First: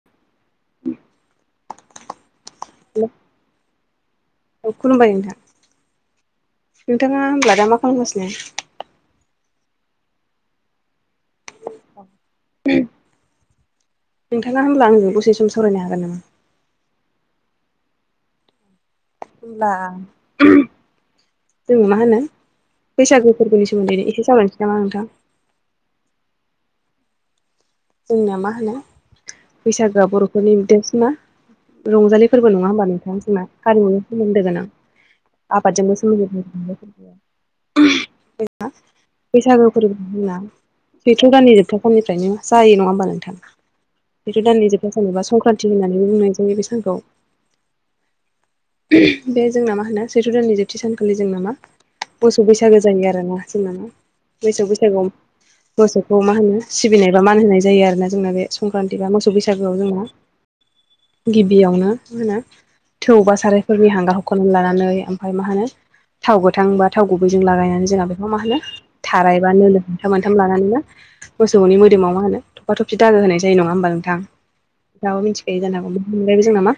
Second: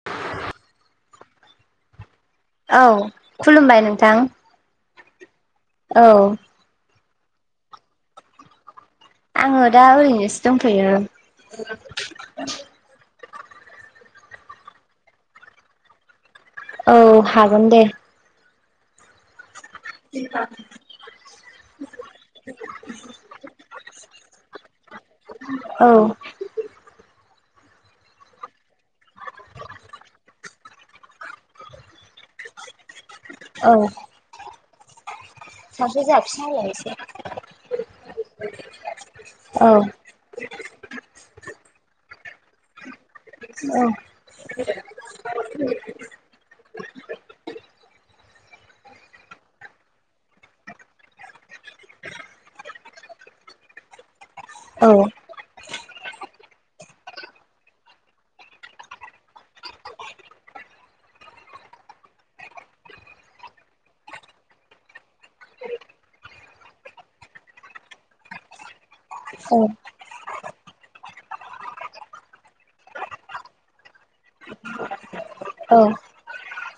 [inaudible] औ खुलुमबाय नोंथां खुलुमबाय नोंथां औ नोंथाङा होनोमब्ला दा मा खालामगासिनो आङो दा ओरैनोसो दंथैयो [inaudible] नोंथाङा होनब्ला ओ दसे सम सावरायनो हागोन नामा औ हागोन दे [inaudible] जोङो मा होनो बैसागु फोरबोनि सोमोनदैनो एसे जाबानोसै नामा नोंथां औ जोंनिया मा होनो बैसागोआ बर'फोरनि बिदिसमा रंजालिफोरबो नङा होमबा नोंथांा जोंना औ हारिमुजों सोमोन्दोोगोन आं सासे जोंहा आबादजोंबोोम फिसा होलायनोसै बैसागो औ फोर होनना सेथ' दाननि जोबथा साननिफ्रायनो जायो नङा होनोमबा नों बेथु दाननै जोबथा सानबा संक्रान्तथि होननानै बुंनाय जायो बे सानखौ बे जोंना मा होनो सैथ' दाननि जोबथि सानखालि जोंनाामा बोसौ बैसागो जायो आरोोना जोंनााना बैसाग औ बैसागुआव मोसौखौ मा होनो सिबिनाय मान होनाय जायो आरो ना जोंना बे संक्रान्ति बा मोसौ बैसागोआव जोंना गिबियावनो होना होनो [inaudible] थौ बा सारायफोरनि हांगार हखनानै लानानै ओमफ्राय मा होनो थाव गोथां बा थाव गुबैजों लागायनानै जोंहा बेखौ मा होनो थारायबा नोो मोनथाम मोनथाम लानानै ना मोसौनि मो मोदोमाव मा होन थफा थबसि दागो होनाय जायो नङा होमबा नोंथां ङाबो मिथिखायो जानागौ मोनलायबो जों नामा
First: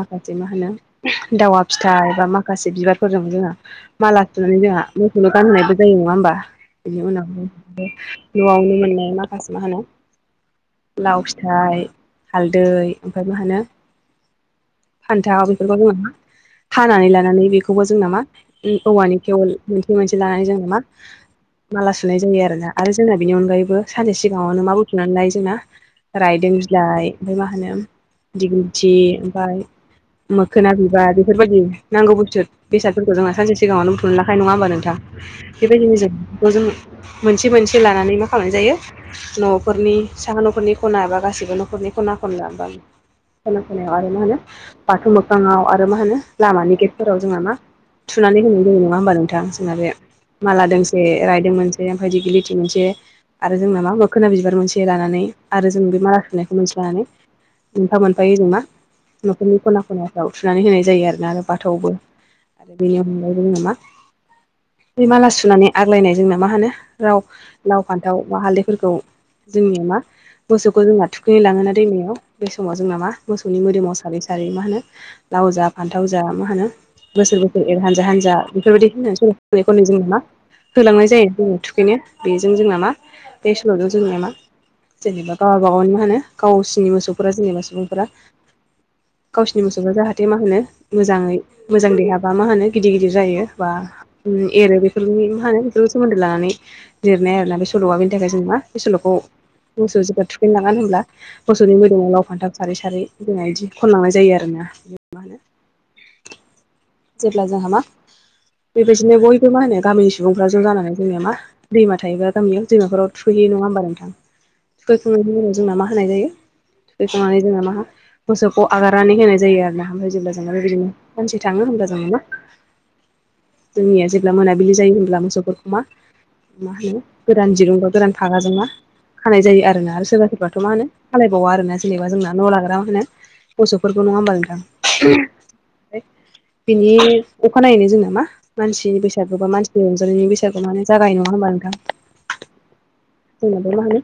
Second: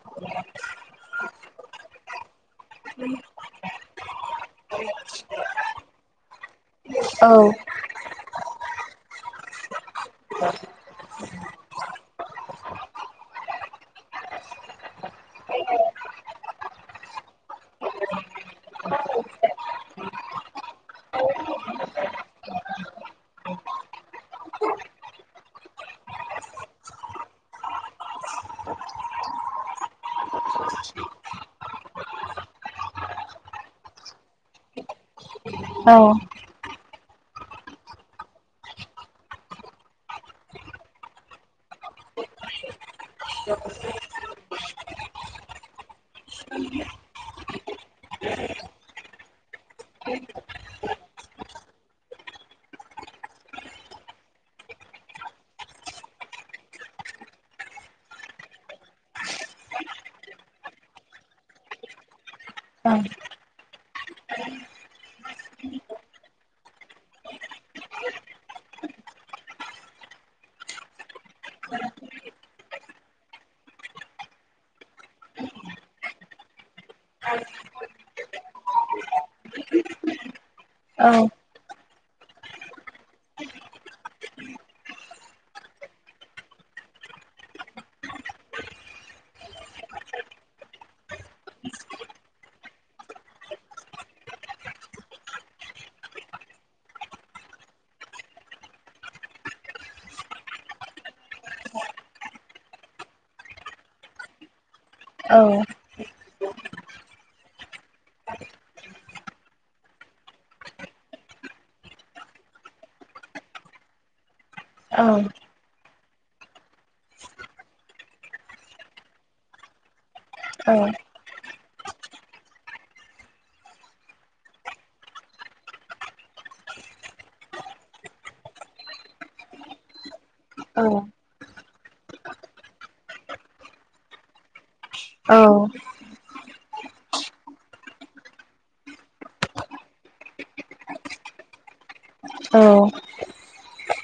माखासे मा होनो दावा फिथाइ एबा माखासे बिबारफोरजों जोङो माला थनानै जोंहा मोसलनो गानहोनायबो जायो नङा होमबा बिनि औ उनाव न'आवनो मोननाय माखासे मा होनो लाव फिथाइ हालदै ओमफ्राय माह होनो खान्था बेफोरबो नामा खानानै लानानै बेखौबो जों नामा औवानि खेव मोनसे मोनसे लानानै जों नामा माला सुनाय जायो आरोोना आरो जोंना बेनि अनगायैबो साननसे सिगाङावनो मा बुथुनानै लाय जोंना रायदों बिलाइ ओमफ्राय मा होनो दिगन्थि ओमफाय मोखोना बिबार बेफोरबायदि नांगौ बुस्थु बेसादफोरखौ जोंहा सानसे सिगाङाव बुथुमनो लाखानाय नङा होनोमबा नोंथां औ बेबायदिनो जोंखौ जों मोनसे मोनसे लानानै मा खालामनाय जायो न'फोरनि साहा न'खरनि खना एबा गासैबो न'खरनि खना खनलाब खोना खोनायाव आरो मा होनो बाथौ मोखाङाव आरो मा होनो लामानि गेटफोराव जोंहा मा थुनानै होनाय जायो नङा होमबा नोंथां जोंना बे माला दोंसे रायदों मोनसेै ओमफ्राय बिदि गिलिथिं मोनसे आरो जोंनामा मोखोना बिबार मोनसे लानानै आरो जों बे मारा सुनायखौ मोनसे लानानै मोनफा मोनफायो जों मा न'खरनि खना खनाफ्राव थुनानै होनाय जायो आरोना आरो बाथौआवबो। आरो बेनि अनगायोयबो जोंहा मा बे माला सुनानै आग्लायनाय जोंनो मा होनो राव लाव फान्थाव मा हालदैफोरखौ जोंनिया मा मोसौखौ जोंना थुखै लाङोना दैमायाव बे समाव जोंना मा मोसौनि मोदोमाव सारै सारै मा होनो लाव जा फान्थाव जा मा होनो बोसोर बोसोर एर हानजा हानजा बेफोरबायदि बुंना सल' खनै खनै जों नामा औ होलांनाय जायो दैआव थुखैनो बेजों जोंना मा बे सोल'जों जोंनिया मा जेनेबा गाव गागाव मा होनो गावसिनि मोसौफोरा जेनेबा सुबुंफोरा गावसिनि मोसौफ्रा जाहाथे मा होनो मोजाङै मोजां देहाबा मा होनो गिदिर गिदिर जायो बा एरो बेफोरनि मा होनो बेफोरखौ सोमोन्दो लानानै लिरनाय आरोना बे सल'आ बेनि थाखाय जों मा बे सल'खौ मोसौ जेब्ला थुखैनांगोन होनोमब्ला मोसौनि मोदोमाव लाव फान्थाव सारै सारै जोङा बिदि खनलांनाय जायो आरोना। मा होनो औ। जेब्ला जोंहा मा बेबायदिनो बयबो मा होनो गामिनि सुबुंफ्रा ज' जानानै जोंनिया मा दैमा थायोबा गामियाव दैमाफोराव थुखैयो नङा होमबा नोंथां? औ थुखैखांनायनि औ उनाव जोंना मा होनाय जायो थुखैखांनानै जोंना मा मोसौखौ आगारनानै होनाय जायो आरोना आमफ्राय जेब्ला औ बिदिनो मानसि थाङो हब्ला जोङा मा जोंनिया जेब्ला मोनाबिलि जायो होनब्ला मोसौफोरखौ मा मा होनो गोरान दिरुंबा गोरान फागाजों मा खानाय जायो आरोना आरो सोरबा सोरबा थ' मा उम होनो औ खालायबावा आरो ना जेनेबा जोंना न' लाग्रा मा होनो मोसौफोरखौ नङा होमबा नोंथां? औ। ओमफ्राय बिनि अखानायैनो जोंना मा मानसिनि बैसागु बा मानसिनि रंजालिनि बैसागु माने जागाय नङा होनबा नोंथां? औ। जोंनाबो मा होनो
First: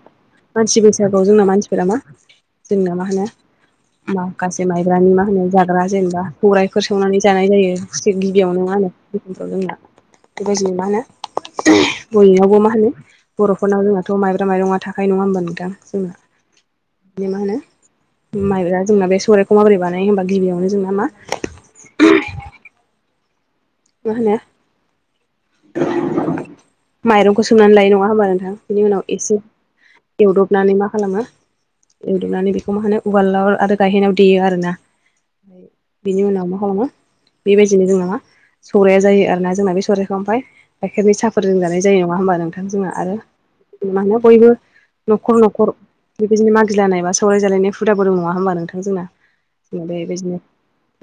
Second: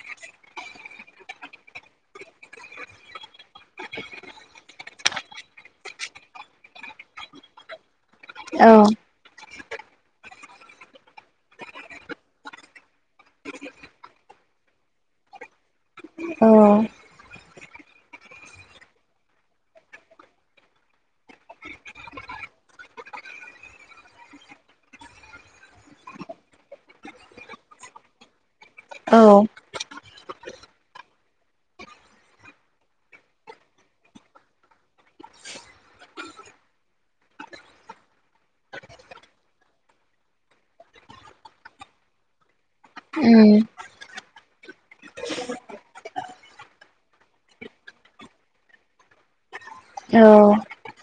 मानसि बैसागुआव जोंना मानसिफोरा मा जोंना मा होनो माखासे माइब्रानि मा होनो जाग्रा जेनेबा सौराइफोर सौनानै जानाय जायो गिबियावनो आङो उनफ्राव जोंना बेबायदिनो मा होनो बयनावबो मा होनो बर'फोरनाव जोंहाथ' माइब्रा माइरङा थाखायो नङा होनबा नोंथां जोंना? औ। बि मा होनो माइब्रा जोंना बे सौराइखौ माबोरै बानायो होमबा गिबियावनो जोंना मा [unintelligible] मा होनो माइरंखौ सोमनानै लायो नङा होमबा नोंथां बेनि उनाव एसे एवदबनानै मा खालामो एवदबनानै बेखौ मा होनो उवालला आरो गायहेनाव देयो आरो ना। बिनि उनाव मा खालामो बेबायदिनो जोंना मा सौराया जायो आरोना जोंना बे सौराइखौ ओमफ्राय गाइखेरनि साहफोरजों जानाय जायो नङा होमबा नोंथां जोंहा आरो मा होनो बयबो न'खर न'खर बेबायदिनो मागिलानाय बा सावराय जालायनाय हुदाब दं नङा होनोमबा नोंथां जोंना? औ बेबायदिनो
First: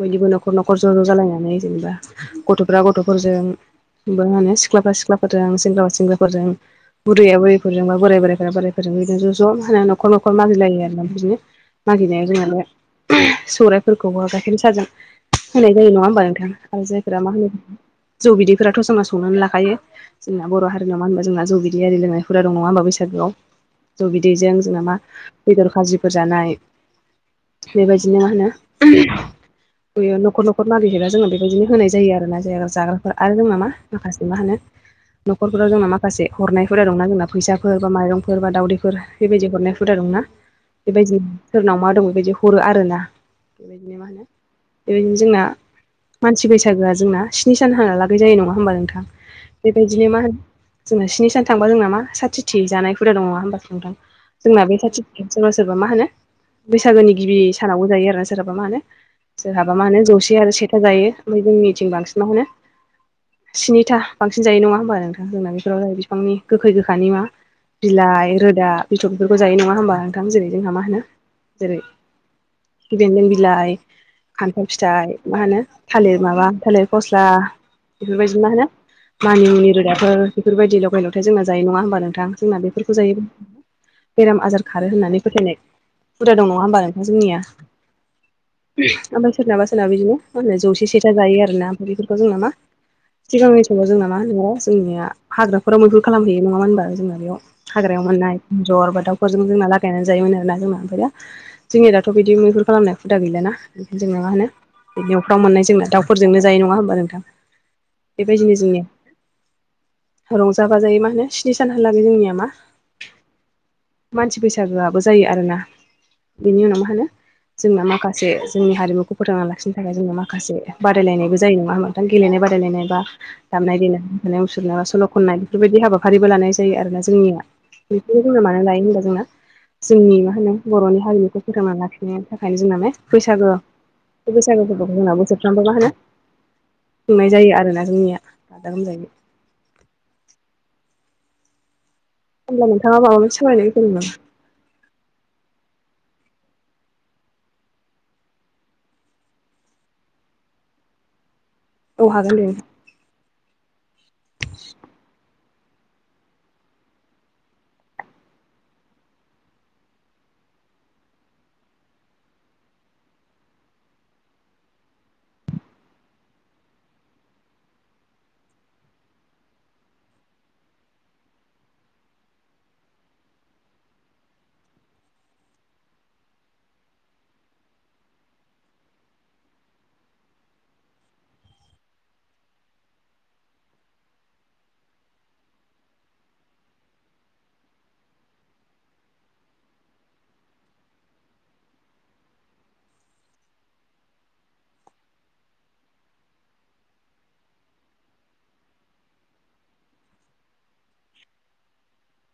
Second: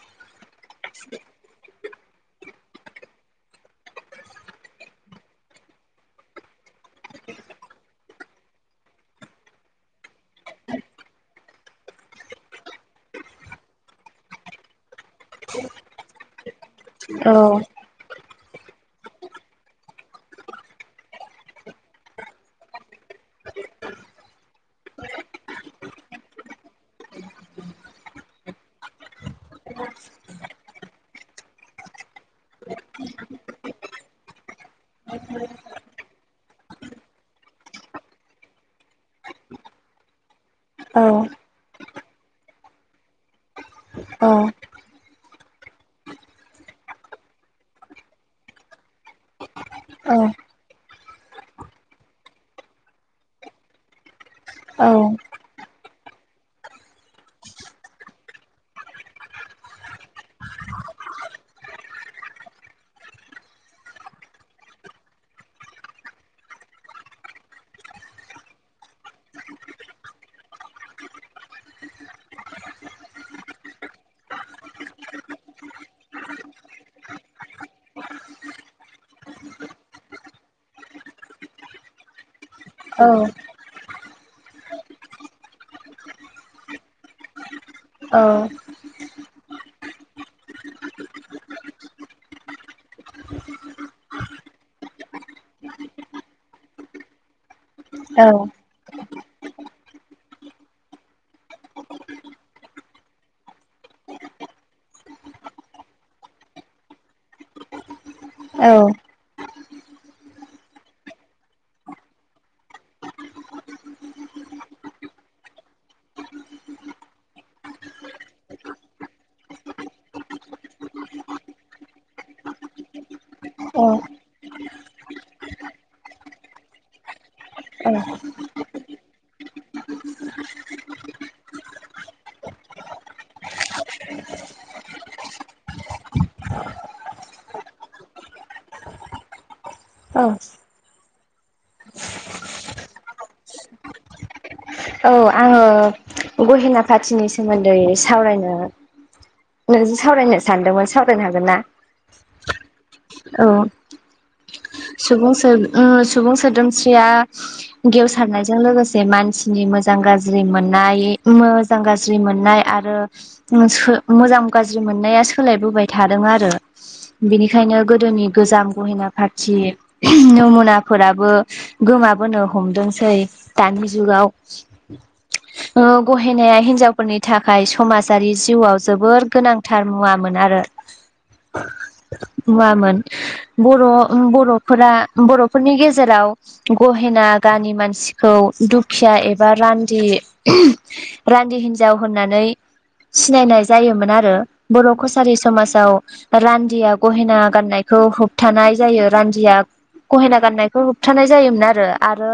बयनिबो न'खर न'खर ज' ज' जालायनानै जेनेबा गथ'फ्रा गथ'फोरजों होमबा माहोनो सिख्लाफ्रा सिख्लाफोरजों सेंग्राफ्रा सेंग्राफोरजों बुरैया बुरैफोरजोंबा बोराय बोराया बोरायफोरजोंबो बिदिनो ज' ज' होनो न'खर न'खर मागिलायो आरो ना बिदिनो मागिनायाव जोंना बे सौराइफोरखौबो गाइखेर साजों होनाय जायो नङा होमबा नोंथां आरो जायफोरा मा होनो जौ बिदैफोराथ' जोंना संनानै लाखायो। जोंना बर' हारिनाव मा होनबा जोंना जौ बिदि आरि लोंनाय हुदा दं नङा होनोमबा बैसागोआव? जौ बिदैजों जोंन मा बेदर खाजिफोर जानाय बेबायदिनो मा होनो बेयो न'खर न'खर मागिहैगब्ला जो बेबायदिनो होनाय जायो। आरो ना जा जाग्राफ्रा आरो दं नामा माखासे मा होनो न'खरफोराव जोंना माखासे हरनाय हुदा दंना जोंना फैसाफोर बा माइरंफोर बा दावदैफोर बेबायदि हरनाय हुदा दंना बेबायदिनो सोरनाव मा दं बेबायदि हरो आरोना बेबायदिनो मा होनो बेबायदिनो जोंना मानसि बैसागोआ जोंना स्नि सान हा ला गै जायो नङा होमबा नोंथां। बेबायदिनो मा होनो जोङो स्नि सान थांबा जोंनाामा साथिथि जानाय हुदा दङ नङा होनोमबा नोंथां। जोंना बे साथिथि सोरबा -सोरबा मा होनो बैसागोनि गिबि सानावबो जायो आरोना सोरहाबा मा होनो जोंहाबा मा होनो जौसे आरो सेथा जायो। ओमफ्राय जोंनिथिं बांसिन मा होनो स्निथा बांसिन जायो नङा होमबा आरो नोंथां। जोंना बेफोराव जाय बिफांनि गोखै गोखानि मा बिलाइ, रोदा, बिथर बेफोरखौ जायो नङा होमबा नोंथां। जेरै जोंहा मा होनो जेरै बेन्न्द बिलाइ, खान्थाल फिथाइ मा होनो थालिर माबा थालिर फस्ला बेफोरबायदि मा होनो मानि मुनि रोदाफोर बेफोरबायदि लगाय -लथाय जोंना जायो नङा होमबा नोंथां। जोंना बेफोरखौ जायो बेराम आजार खारो होननानै फोथायनाय हुदा दं नङा होमबा नोंथां जोंनिया। औ ओमफ्राय सोरनाबा- सोरनाबा बिदिनो मो जौसे सेथा जायो आरोना ओमफ्राय बेफोरखौ जों नामा सिगांनि न समोलाव जोंना नामा नङा जोंनिया हाग्राफोरा मैहुन खालामहैयो नङामोन होनबा जोंना बेयाव हाग्रायाव मोननाय एन्जर बा दाउफोरजों जोंना लागायनानै जायोमोन आरोना जोंना ओमफ्राया जोंनि दाथ' बिदि मैहुर खालामनाय हुदा गैलााना। बेखायनो जोंनो मा होनो बे नफ्राव मोननाय जोंना दाफोरजोंनो जायो नङा होमबा नोंथां। बेबायदिनो जोंनिया रंजा बाजायो मा होनो स्नि सानहालागै जोंनिया मा मानसि बैसागोआबोबो जायो आरो ना। बेनि उनाव मा होनो जोंना माखासे जोंनि हारिमुखौ फोथांना लाखिनो थाखाय जोंना माखासे बादायलायनायबो जायो नङा नोंथां। गेलेनाय बाददि [unintelligible] दामनाय- देनाय मोसानाय, मुसुरनाया सल' खननाय बेफोरबायदि हाबाफारिबो लानाय जायो आरोना जोंनिया। औ बेखौनो बुंनो मानो लायो होनबा जोंना जोंनि मा होनो बर'नि हारिमुखौ फोथांना लाखिनायनि थाखायनो जोंना म बैसागो बैसागु फोरफोरखौ जोंना बोसोरफ्रोमबो म होनो सोंनाय जायो आरोना जोंनिया गादा गोमजायै। औ होमब्ला नोंथाङा माबा मोनदि सोलायनाय हो फैदोंमोन? औ आङो गहेना पा्थिनि सोमोन्दै सावरायनो नोंजों सावरायनो सानदोंमोन सावरायनो हागोन ना? औ हागोन देनो। औ सुबुं -सुबुं सोदोमस्रिया गेवसारनायजों लोगोसे मानसि मोजां गाज्रि मोननाय मोजां गाज्रि मोननाय आरो मोजां गाज्रि मोननाया सोलायबोबाय थादों आरो बिनिखायनो गोदोनि गोजाम गहेना फारथि नमुनाफोराबो गोमाबोनो हमदोंसै। दानि जुगाव गहेनाया हिनजावफोरनि थाखाय समाजारि जिउआव जोबोर गोनां। थार मुवामोन आरो। [inaudible] मुवामोन बर' बर'फोरा बर'फोरनि गेजेराव गहेना गामि मानसिखौ दुखिया एब बा रान्दि रान्दि हिन्जाव होननानै सिनायनाय जायोमोन आरो बर' कसारि समाजाव रान्दिया गहेना गाननायखौ होबथानाय जायो रान्दिया गहेना गाननायखौ होबथानाय जायोमोन आरो आरो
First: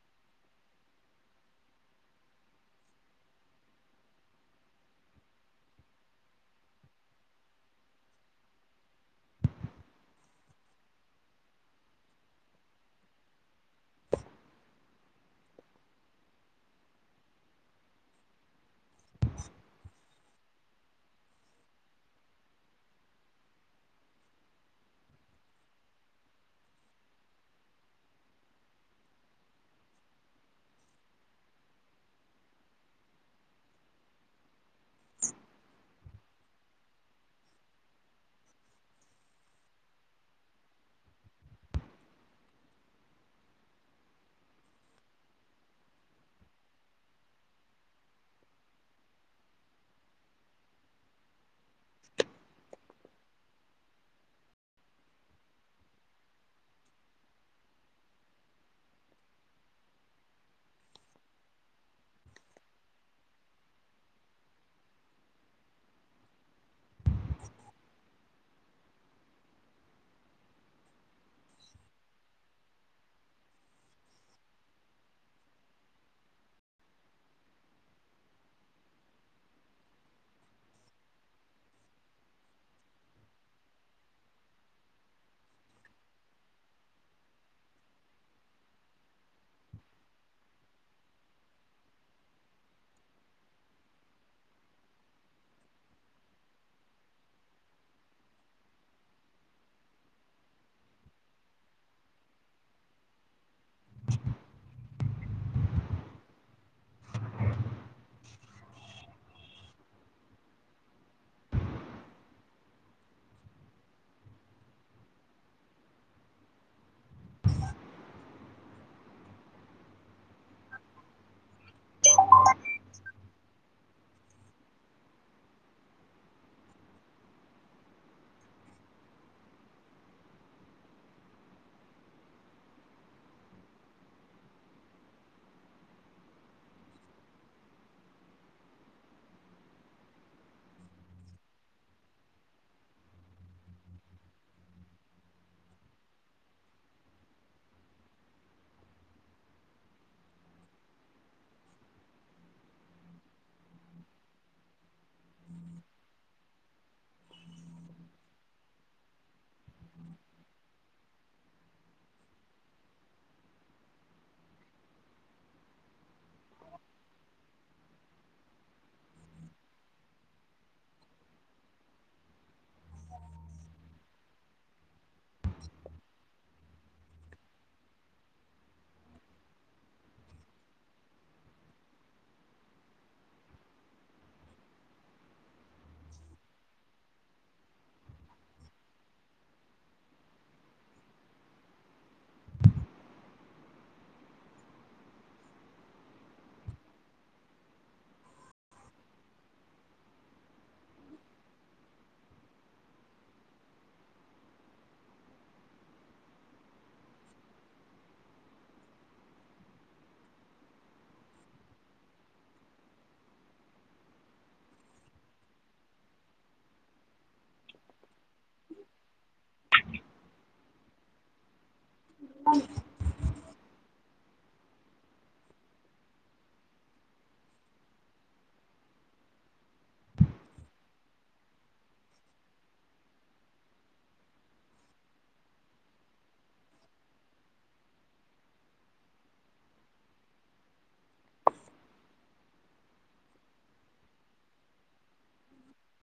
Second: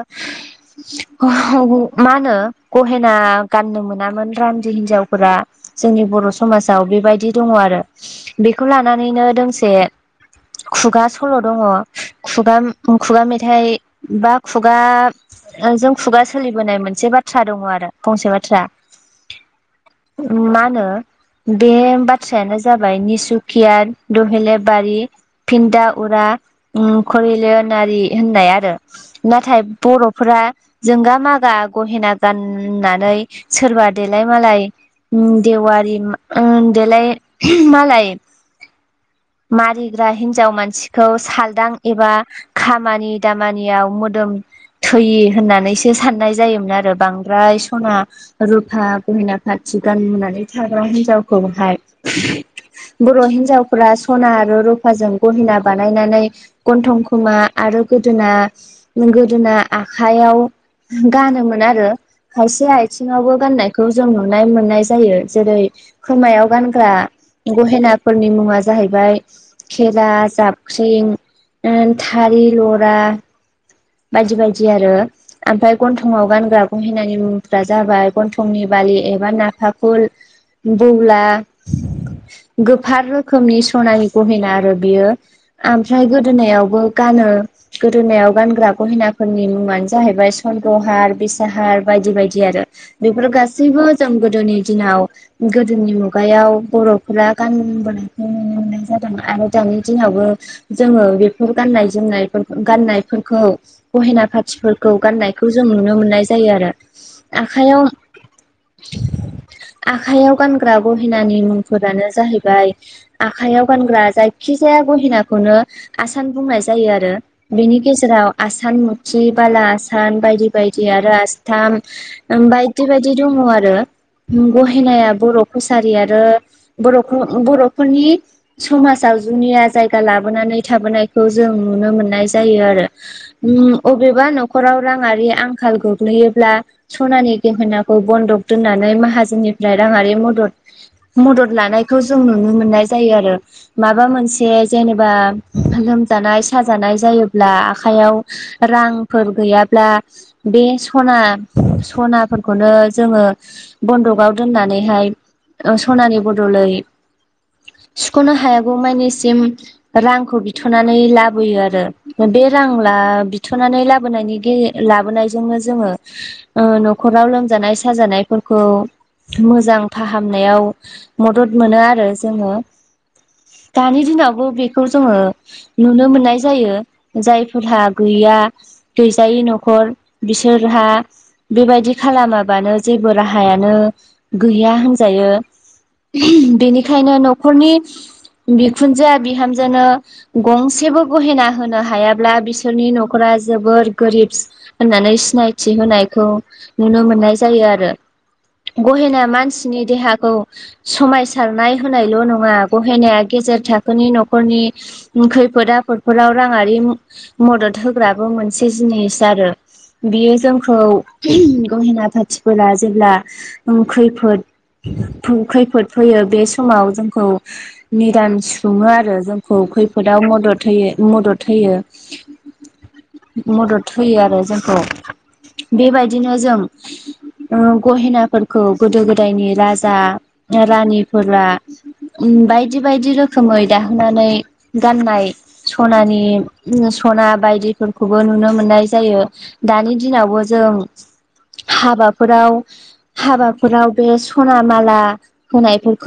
मा होनो गहेना गाननो मोनामोन रानदि हिनजावफोरा जोंनि बर' समाजाव बेबायदि दङ आरो बेखौ लानानैनो दोंसे खुगा सल' दङ खुगा, खुगा मेथाइ बा खुगा ओ जों खुगा सोलि बोनाय मोनसे बाथ्रा दङ आरो फंसे बाथ्रा उम मानो? बे बाथ्रायानो जाबाय निसुकिया दुहेलेबारि। फिन्न्दा उरा उम करेलियनारि होननाय आरो। नाथाय बर'फोरा जोंगा माग गा गहेना गाननानै सोरबा देलाय मालाय देवारि उम देलाय मालाय मारिग्रा हिन्जाव मानसिखौ सालदां एबा खामानि दामानियाव मोदोम थैयि होननानैसो साननाय ज जायोमोन आरो बांद्राय सना रुफा गहिना पाथि गाननानै थाग्रा हिनजावखौहाय। बर' हिन्जावफोरा सना आरो रुफाजों गहिना बानायनानै गन्थं खोमा आरो गोदोना गोदोना आखायाव गानोमोन आरो खायसे आयथिङावबो गाननायखौ जों नुनाय मोननाय जायो जेरै खोमायाव गानग्रा गहेनाफोरनि मुङा जाहैबाय खेला जाबख्रिं ओ थारि लरा बायदि बायदि आरो ओमफ्राय गन्थंआव गानग्रा गहेनानि मुंफोरा जाबाय गन्थंनि बालि एबा नाकाफुल। दौला गोफार रोखोमनि सनानि गहेना आरो बियो। आमफ्राय गोदोनायावबो गानो गोदोनायाव गानग्रा गहेनाफोरनि मुङानो जाहैबाय सन्द्रहार बेसाहार बायदि बायदि आरो। बेफोर गासैबो जों गोदोनि दिनाव गोदोनि मुगायाव बर'फोरा गानबोनायखौ नुनो मोननाय जादों आरो दानि दिनावबो जोङो बेफोर गाननाय जोमनाय गाननायफोरखौ गहेना पाथिफोरखौ गान्नायखौ जों नुनो मोननाय जायो आरो आखायाव आखाइयाव गानग्रा गहेनानि मुंफोरानो जाहैबाय आखाइयाव गानग्रा जायखिजाया गहेनाखौनो आसान बुंनाय जायो आरो। बिनि गेजेराव आसान मुथि बाला आसान बायदि बायदि आरो आसथाम। बायदि बायदि दङ आरो। गहेनाया बर' कसारि आरो बर'खौ बर'फोरनि समाजाव जुनिया जायगा लाबोनानै थाबोनायखौ जों नुनो मोननाय जायो आरो। उम अबेबा न'खराव राङारि आंखाल गोग्लैयोब्ला सनानि गेहेनाखौ बन्दक दोननानै माहाजोननिफ्राय राङारि मदद मदद लानायखौ जों नुनो मोननाय जायो आरो। माबा मोनसे जेनेबा लोमजानाय साजानाय जायोब्ला आखाइयाव रांफोर गैयाब्ला बे सना सनाफोरखौनो जोङो बन्दकआव दोननानैहाय सनानि बदलै सुख'नो हायागौमानिसिम रांखौ बिथ'नानै लाबोयो आरो बे रां ला बिथ'नानै लाबोनायनि गे लाबोनायजोंनो जोङो ओ न'खराव लोमजानाय साजानायफोरखौ मोजां फाहामनायाव मदद मोनो आरो जोङो दानि दिनावबो बेखौ जोङो नुनो मोननाय जायो जायफोरहा गैया गैजायै न'खर बिसोरहा बेबायदि खालामाबानो जेबो राहायानो गैया होनजायो। बेनिखायनो न'खरनि बिखुनजोआ बिहामजोनो गंसेबो गहेना होनो हायाब्ला बिसो सोरनि न'खरा जोबोर गोरिब होननानै सिनायथि होनायखौ नुनो मोननाय जायो आरो गहेनाया मानसिनि देहाखौ समायसारनाय होनायल' नङा गहेनाया गेजेर थाखोनि न'खरनि खैफोद आफोदफोराव राङारि मदद होग्राबो मोनसे जिनिस आरो बियो जोंखौ गहेना पाथिफोरा जेब्ला ओम खैफोद खैफोद फैयो बे समाव जोंखौ निदान सुफुङो आरो जोंखौ खैफोदाव मदद होयो मदद होयो। बां मदद होयो आरो जोंखौ बेबायदिनो जों ओ गहेनाफोरखौ गोदो गोदायनि राजा ओ रानिफोरा ओम बायदि बायदि रोखोमै दाहोनानै गाननाय सनानि [unintelligible] सना बायदिफोरखौबो नुनो मोननाय जायो। दानि दिनावबो जों हाबाफोराव हाबाफोराव बे सना माला होनायफोरखौ